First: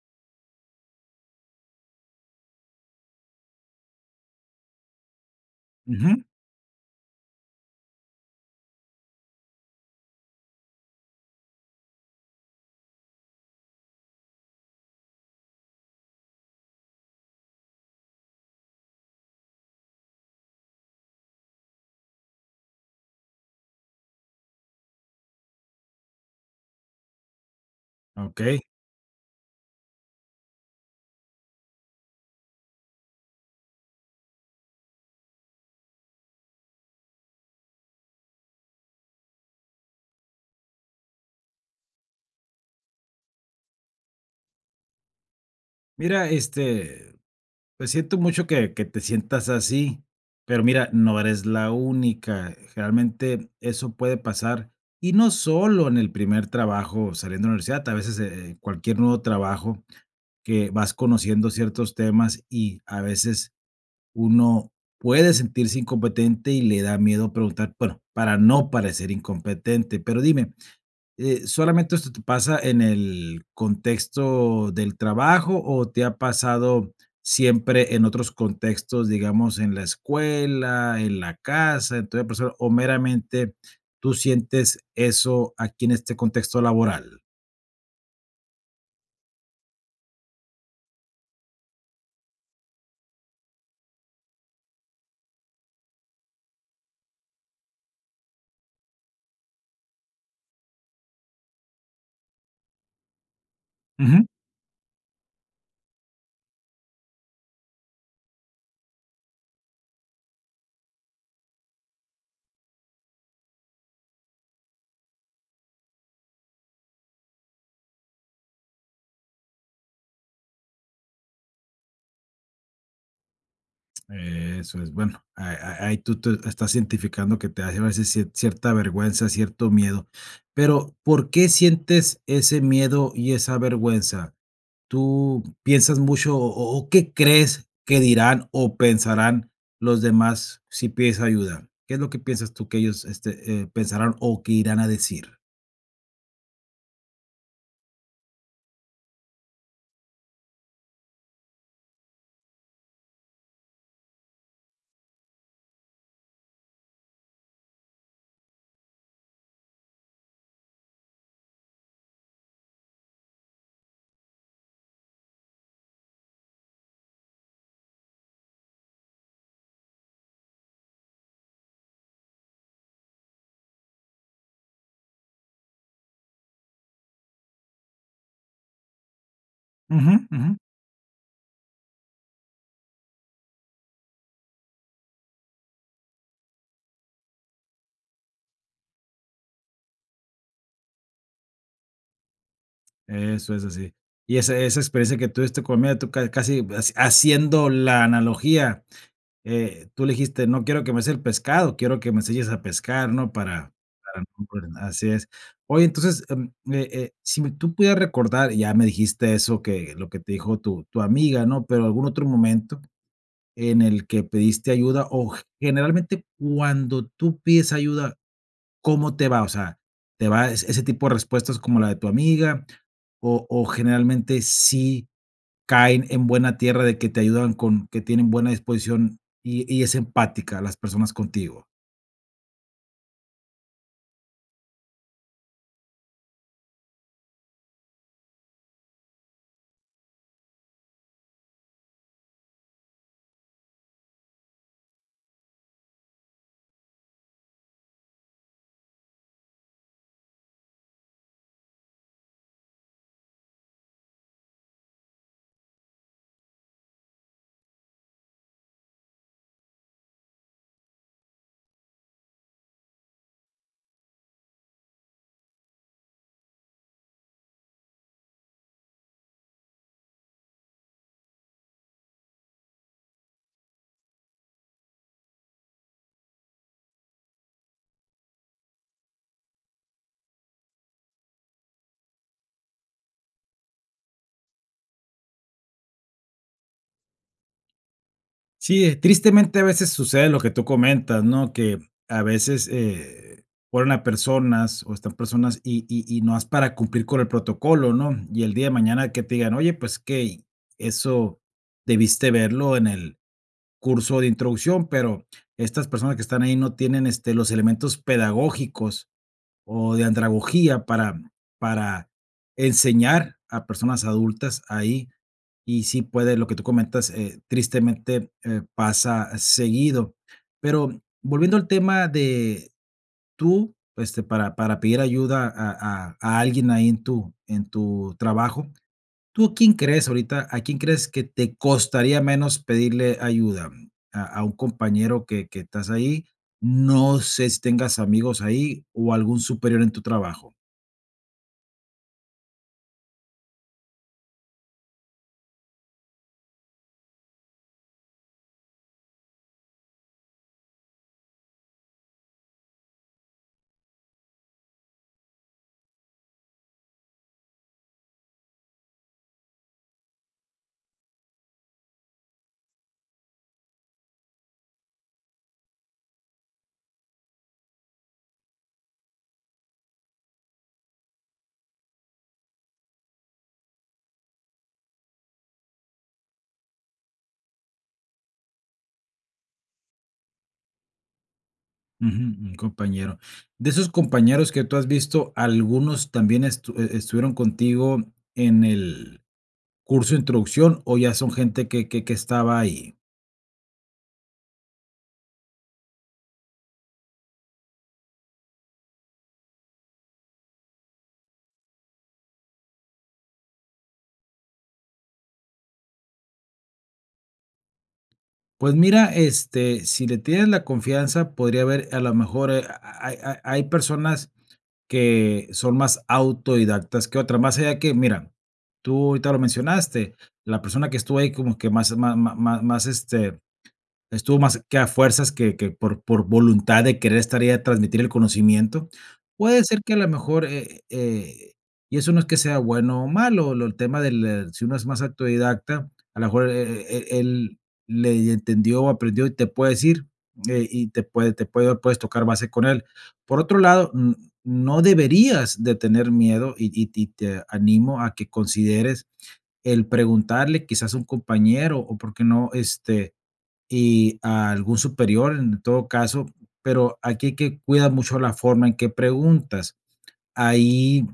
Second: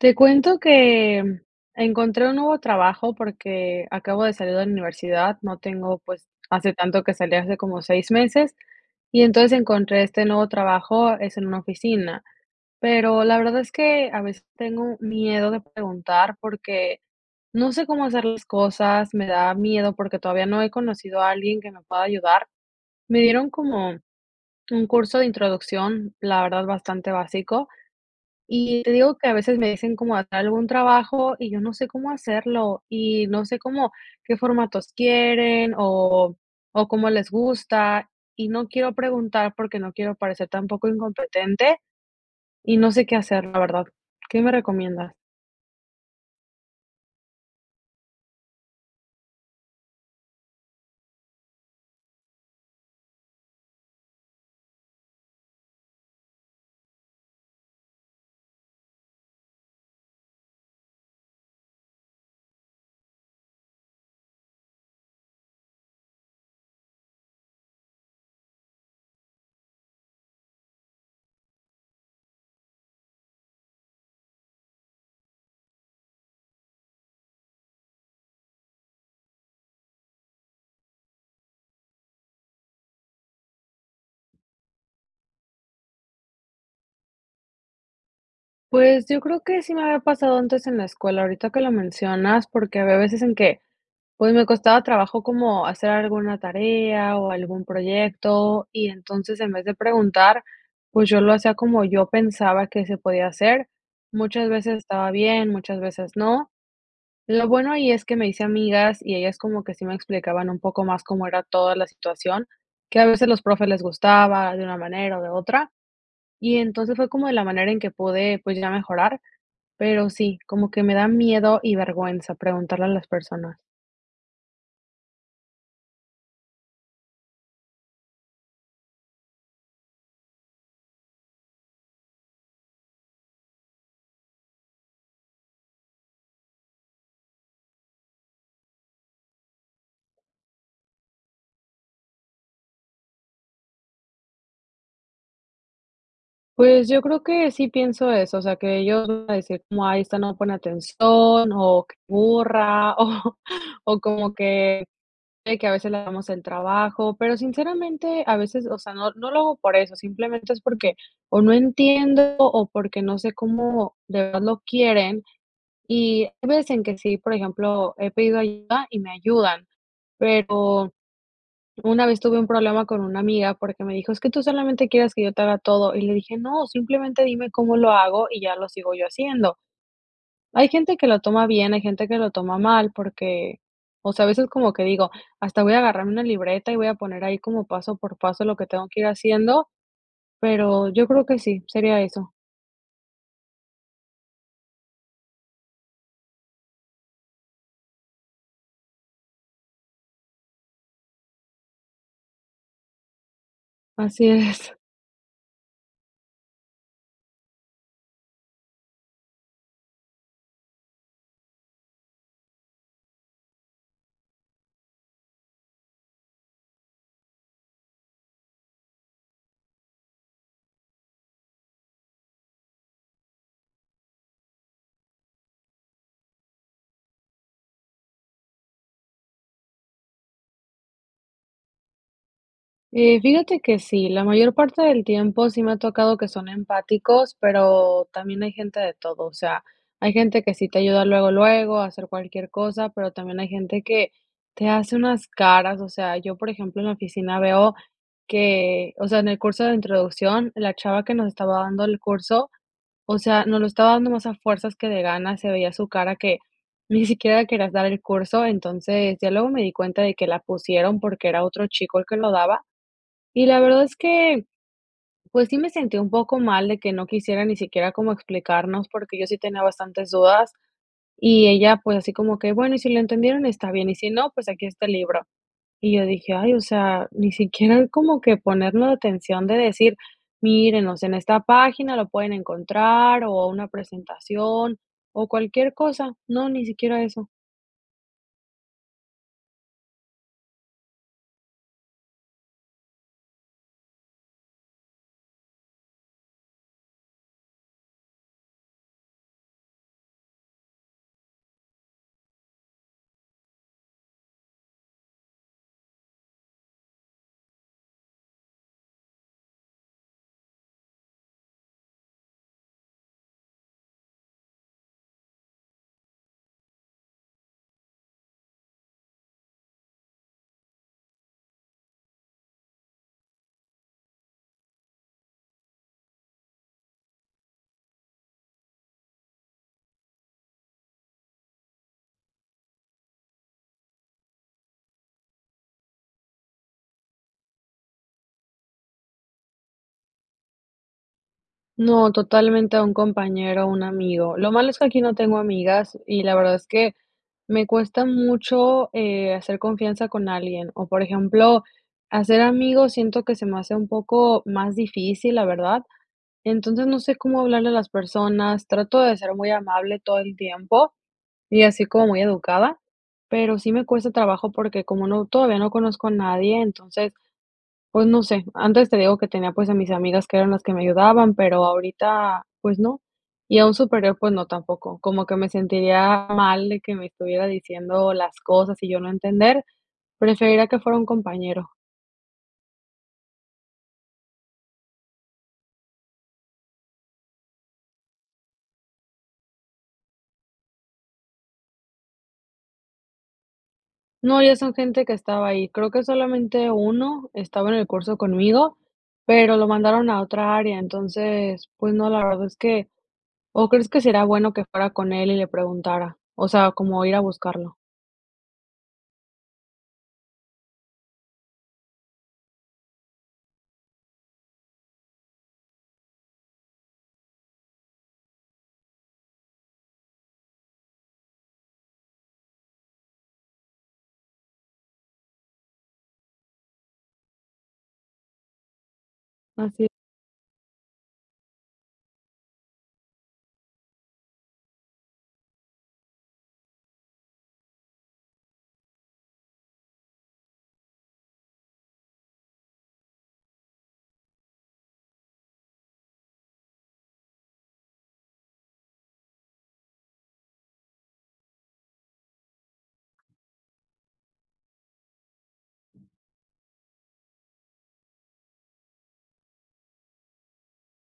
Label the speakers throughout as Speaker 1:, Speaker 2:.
Speaker 1: Te cuento que encontré un nuevo trabajo porque acabo de salir de la universidad, no tengo,
Speaker 2: Ujú.
Speaker 1: pues, hace tanto que salí, hace como 6 meses. Y entonces encontré este nuevo trabajo, es en una oficina, pero la verdad es que a veces tengo miedo de preguntar porque, no sé cómo hacer las cosas, me da miedo porque todavía no he conocido a alguien que me pueda ayudar. Me dieron como un curso de introducción, la verdad bastante básico.
Speaker 2: Okey.
Speaker 1: Y te digo que a veces me dicen como a tal algún trabajo, y yo no sé cómo hacerlo, y no sé cómo qué formatos quieren, o o, cómo les gusta, y no quiero preguntar porque no quiero parecer tampoco incompetente, y no sé qué hacer, la verdad. ¿Qué me recomiendas?
Speaker 2: Mira, este, pues, siento mucho que que te sientas así. Pero mira, no eres la única. Generalmente, eso puede pasar. Y no solo en el primer trabajo saliendo de la universidad, a veces, eh, cualquier nuevo trabajo, que vas conociendo ciertos temas, y a veces, uno puede sentirse incompetente y le da miedo preguntar, bueno, para no parecer incompetente. Pero dime, eh, ¿solamente esto te pasa en el contexto del trabajo, o, te ha pasado siempre en otros contextos? Digamos, en la escuela, en la casa. Entonces, por eso ¿O meramente tú sientes eso aquí en este contexto laboral?
Speaker 1: Pues, yo creo que sí me había pasado antes en la escuela, ahorita que lo mencionas, porque había veces en que, pues, me costaba trabajo como hacer alguna tarea o algún proyecto y entonces en vez de preguntar, pues, yo lo hacía como yo pensaba que se podía hacer.
Speaker 2: Ujú.
Speaker 1: Muchas veces estaba bien, muchas veces no. Lo bueno ahí es que me hice amigas y ellas como que sí me explicaban un poco más cómo era toda la situación, que a veces los profes les gustaba de una manera o de otra. Y entonces fue como de la manera en que pude, pues, ya mejorar. Pero sí, como que me da miedo y vergüenza preguntarle a las personas.
Speaker 2: Eso es, bueno, a a ahí tú tú estás identificando que te hace a veces cier cierta vergüenza, cierto miedo. Pero, ¿por qué sientes ese miedo y esa vergüenza? ¿Tú piensas mucho o o o qué crees que dirán o pensarán los demás si pides ayuda? ¿Qué es lo que piensas tú que ellos, este, eh, pensarán o qué irán a decir?
Speaker 1: Pues yo creo que sí pienso eso, o sea, que ellos van a decir, como ay esta no pone atención o c burra, o o como que eh, que a veces le hagamos el trabajo. Pero sinceramente, a veces, o sea, no no lo hago por eso, simplemente es porque o no entiendo o porque no sé cómo de verdad lo quieren, y hay veces en que sí, por ejemplo, he pedido ayuda y me ayudan. Pero una vez tuve un problema con una amiga porque me dijo: "Es que tú solamente quieres que yo te haga todo". Y le dije: "No, simplemente dime cómo lo hago y ya lo sigo yo haciendo".
Speaker 2: Ujú. Ujú.
Speaker 1: Hay gente que lo toma bien, hay gente que lo toma mal porque o sea, a veces como que digo: "hasta voy a agarrar una libreta y voy a poner ahí como paso por paso lo que tengo que ir haciendo", pero yo creo que sí, sería eso.
Speaker 2: Eso es así. Y esa esa experiencia que tuviste con miedo, tú ca casi, eh, haciendo la analogía, eh, tú le dijiste: "No quiero que me des el pescado, quiero que me se enseñes a pescar", ¿no? Para para no
Speaker 1: Así es.
Speaker 2: [unintelligible] así es. Oye, entonces, em, me eh, si me tú pudieras recordar, ya me dijiste eso, que lo que te dijo tu tu amiga, ¿no? Pero algún otro momento en el que pediste ayuda, o, g generalmente cuando tú pides ayuda, ¿cómo te va? O sea, ¿te va e ese tipo de respuestas como la de tu amiga, o o, generalmente sí caen en buena tierra de que te ayudan con que tienen buena disposición, y y es empática, las personas contigo?
Speaker 1: Eh, fíjate que sí, la mayor parte del tiempo sí me ha tocado que son empáticos, pero también hay gente de todo. O sea, hay gente que sí te ayuda luego, luego a hacer cualquier cosa, pero también hay gente que te hace unas caras. O sea, yo por ejemplo en la oficina veo que o sea, en el curso de introducción la chava que nos estaba dando el curso, o sea, nos lo estaba dando más a fuerzas que de ganas. Se veía su cara que ni siquiera quería dar el curso. Entonces, ya luego me di cuenta de que la pusieron, porque era otro chico el que lo daba. Y la verdad es que, pues, sí me sentí un poco mal de que no quisiera ni siquiera como explicarnos, porque yo sí tenía bastantes dudas, y ella, pues, así como que: "Bueno, y si lo entendieron, está bien, y si no, pues, aquí está el libro". Y yo dije: "Ay, o sea, ni siquiera como que ponernos la atención" de decir: "Miren, o sea, en esta página lo pueden encontrar, o, una presentación, o, cualquier cosa". No, ni siquiera eso.
Speaker 2: Sí, ¿eh? Tristemente, a veces sucede lo que tú comentas, ¿no? Que a veces, eh, ponen a personas o están personas, y y y nomás para cumplir con el protocolo, ¿no? Y el día de mañana que te digan: "Oye, ¿pues qué?". Y eso debiste verlo en el curso de introducción, pero, estas personas que están ahí no tienen, este, los elementos pedagógicos o de andragogía para para enseñar a personas adultas ahí. Y sí puede, lo que tú comentas, eh, tristemente, eh, pasa seguido. Pero volviendo al tema de tú, este, para para pedir ayuda a a a alguien ahí en tu en tu trabajo. ¿Tú quién crees ahorita a quién crees que te costaría menos pedirle ayuda? ¿A a un compañero que que estás ahí? No sé si tengas amigos ahí o, ¿algún superior en tu trabajo?
Speaker 1: No, totalmente a un compañero, un amigo. Lo malo es que aquí no tengo amigas y, la verdad, es que me cuesta mucho, eh, hacer confianza con alguien o, por ejemplo, hacer amigos siento que se me hace un poco más difícil la verdad. Entonces, no sé cómo hablarle a las personas trato de ser muy amable todo el tiempo y así como muy educada, pero sí me cuesta trabajo porque como no todavía no conozco a nadie, entonces, pues no sé, antes te digo que tenía pues a mis amigas que eran las que me ayudaban, pero ahorita pues no. Y a un superior, pues no, tampoco. Como que me sentiría mal de que me estuviera diciendo las cosas y yo no entender. Preferiría que fuera un compañero.
Speaker 2: Ujú. Un compañero. ¿De esos compañeros que tú has visto, algunos también estu e estuvieron contigo en el curso de introducción, o ya son gente que que que estaba ahí?
Speaker 1: No, ya son gente que estaba ahí, creo que solamente 1 estaba en el curso conmigo, pero lo mandaron a otra área. Entonces, pues no, la verdad es que ¿o crees que será bueno que fuera con él y le preguntara? O sea, como ir a buscarlo.
Speaker 2: Pues mira, este, si le tienes la confianza podría haber a la mejor, eh, ha ha hay ha hay personas que son más autodidactas que otras, más allá que mira, tú ahorita lo mencionaste, la persona que estuvo ahí como que más ma ma ma más, este, estuvo más que a fuerzas que que por por voluntad de querer estar y de transmitir el conocimiento. Puede ser
Speaker 1: Así
Speaker 2: que a la mejor, eh eh, y eso no es que sea bueno o malo, lo del tema del, eh, si uno es más autodidacta, a la mejor é é é él, le y entendió o aprendió, y te puede decir, eh, y te puede te puede, o puedes tocar base con él. Por otro lado, n no deberías de tener miedo, y y y te animo a que consideres el preguntarle quizás a un compañero o, ¿por qué no?, este, y algún superior en todo caso, pero, aquí hay que cuidar mucho la forma en que preguntas. Ahí,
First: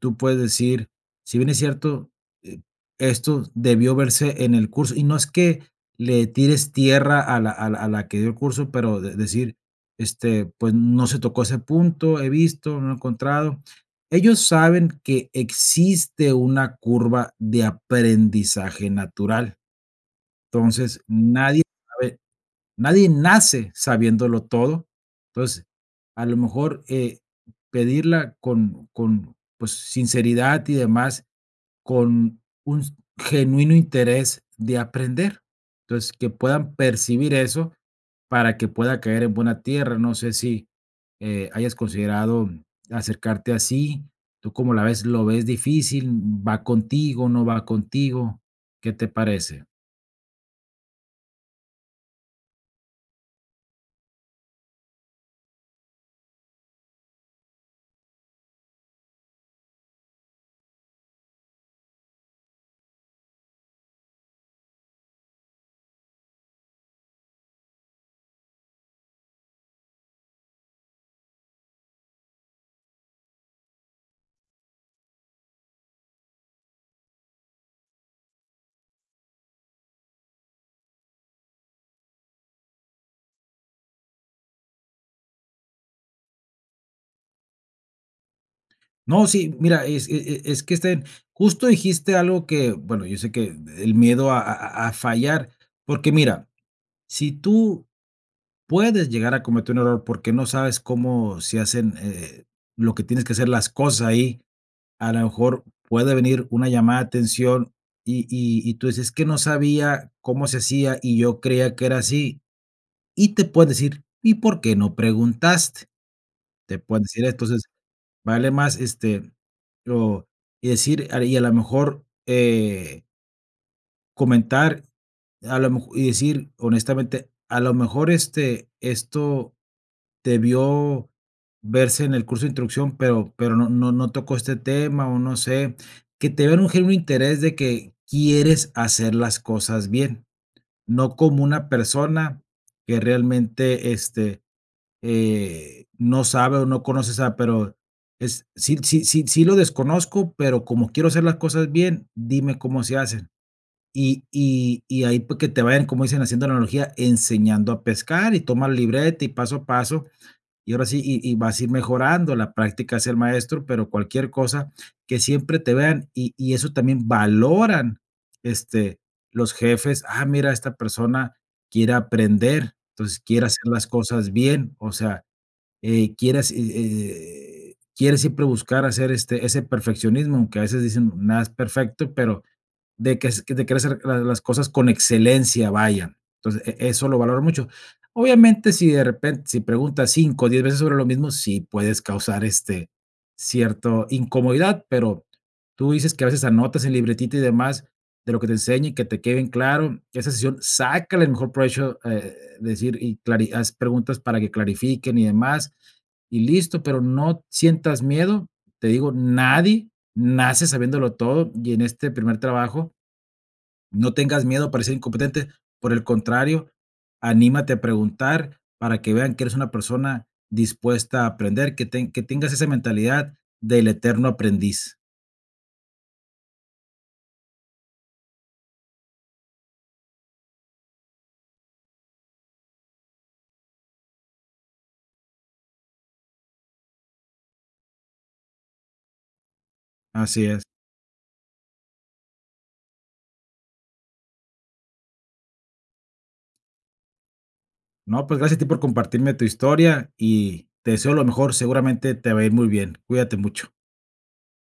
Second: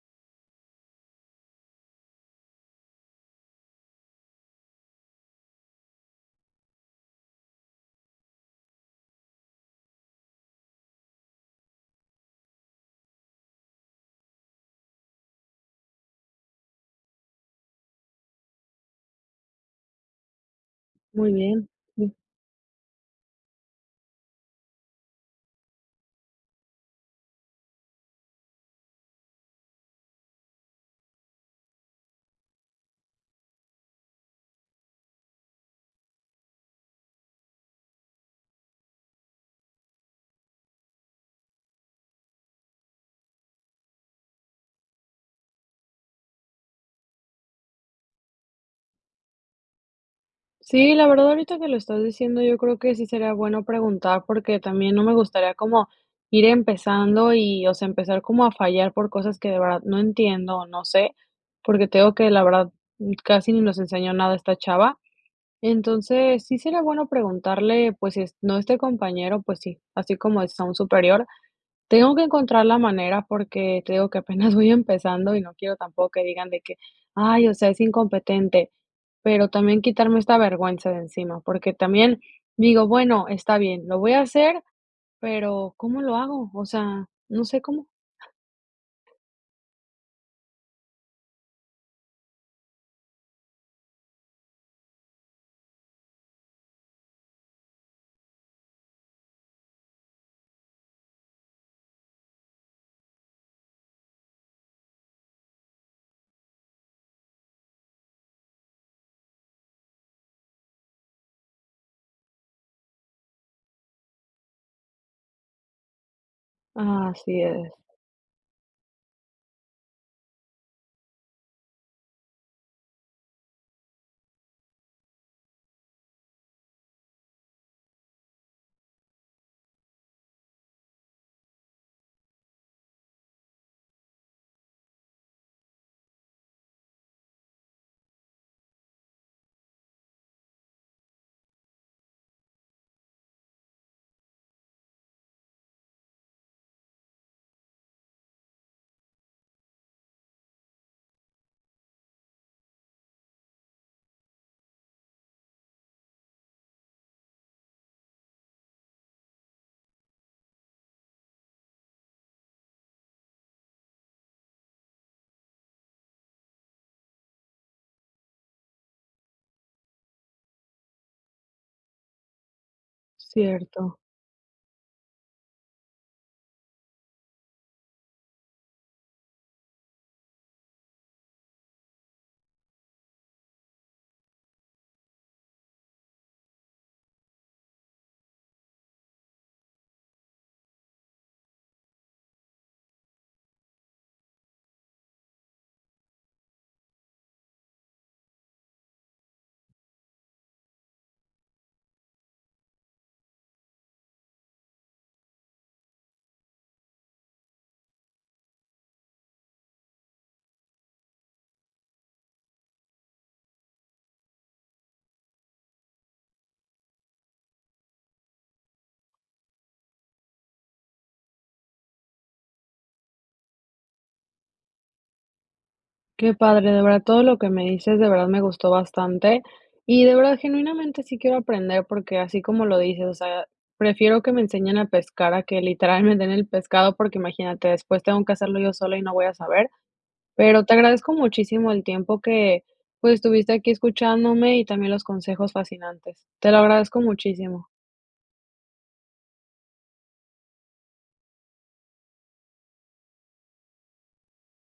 Speaker 2: tú puedes decir, si bien es cierto, eh, esto debió verse en el curso y no es que le tires tierra a la a la a la que dio el curso, pero de decir, este, pues no se tocó ese punto, he visto, no he encontrado. Ellos saben que existe una curva de aprendizaje natural. Entonces,
Speaker 1: Muy
Speaker 2: nadie
Speaker 1: bien. [unintelligible]
Speaker 2: sabe nadie nace sabiéndolo todo. Entonces, a lo mejor eh, pedirla con con, pues, sinceridad y demás, con un genuino interés de aprender. Entonces, que puedan percibir eso para que pueda caer en buena tierra. No sé si, eh, hayas considerado acercarte así. ¿Tú como la ves? ¿Lo ves difícil? ¿Va contigo? ¿No va contigo? ¿Qué te parece?
Speaker 1: Sí, la verdad ahorita que lo estás diciendo yo creo que sí sería bueno preguntar porque también no me gustaría como, ir empezando, y, o sea, empezar como a fallar por cosas que de verdad no entiendo, o, no sé, porque te digo que la verdad, mm, casi ni nos enseñó nada esta chava. Entonces sí sería bueno preguntarle pues, es no este compañero, pues sí, así como es a un superior. Tengo que encontrar la manera porque te digo que apenas voy empezando, y no quiero tampoco que digan de que: "Ay, o sea, es incompetente". Pero también quitarme esta vergüenza de encima, porque también, digo: "Bueno, está bien, lo voy a hacer". Pero ¿cómo lo hago? O sea, no sé cómo.
Speaker 2: No, sí, mira, es e e es que es que, este, justo dijiste algo que, bueno, yo sé que el miedo a a a fallar. Porque mira, si tú puedes llegar a cometer un error porque no sabes cómo se hacen, eh, lo que tienes que hacer las cosas ahí, a lo mejor puede venir una llamada de atención, y y y tú dices: "Es que no sabía cómo se hacía, y yo creía que era así". Y te pueden decir: "¿Y por qué no preguntaste?", te pueden
Speaker 1: Ah,
Speaker 2: decir.
Speaker 1: así
Speaker 2: Entonces,
Speaker 1: es.
Speaker 2: vale más, este, lo y decir, y a lo mejor, eh comentar, a lo mejo y decir: "Honestamente, a lo mejor, este, esto, debió, verse en el curso de introducción, pero pero no no no tocó este tema, o, no sé". Que te vean un genuino interés de que quieres hacer las cosas bien. No como una persona, que realmente, este, eh, no sabe, o, no conoce, o sea, pero es: "sí sí sí sí lo desconozco, pero como quiero hacer las cosas bien, dime cómo se hacen". Y y y, ahí pues, que te vayan, como dicen, haciendo analogía, enseñando a pescar, y toma libreta, y paso a paso. Y ahora sí, y y vas a ir mejorando la práctica, hace al maestro, pero cualquier cosa que siempre te vean. Y y eso también valoran, este, los jefes, ah, mira, esta persona quiere aprender, entonces quiere hacer las
Speaker 1: Cierto.
Speaker 2: cosas bien, o sea, eh, quiere hace e e quiere siempre buscar hacer, este, ese perfeccionismo, aunque a veces decimos: "Nada es perfecto, pero de ques de querer hacer la las cosas con excelencia, vaya". Entonces, e eso lo valoran mucho. Obviamente, si de repen si preguntas 5, o, 10 veces sobre lo mismo, sí puedes causar, este, cierto incomodidad, pero, tu dices que a veces anotas en libretita, y demás de lo que te enseña, y que te quede en claro. Que esa sesión sácale el mejor provecho, eh, de decir y clari haz preguntas para que clarifiquen y demás, y listo. Pero, no sientas miedo, te digo, nadie nace sabiéndolo todo, y en este primer trabajo no tengas miedo a parecer incompetente, por el contrario, anímate a preguntar, para que vean que eres una persona dispuesta a aprender, que teng que tengas esa mentalidad, del eterno aprendiz.
Speaker 1: Qué padre, de verdad todo lo que me dices. De verdad me gustó bastante y de verdad, genuinamente, sí quiero aprender porque así como lo dices, o sea, prefiero que me enseñen a pescar a que literal me den el pescado, porque imagínate, después tengo que hacerlo yo sola y no voy a saber.
Speaker 2: Así es.
Speaker 1: Pero te agradezco muchísimo el tiempo que, pues, estuviste aquí escuchándome y también los consejos fascinantes. Te lo agradezco muchísimo.
Speaker 2: No, pues gracias a ti por compartirme tu historia, y te deseo lo mejor, seguramente te va a ir muy bien, cuídate mucho.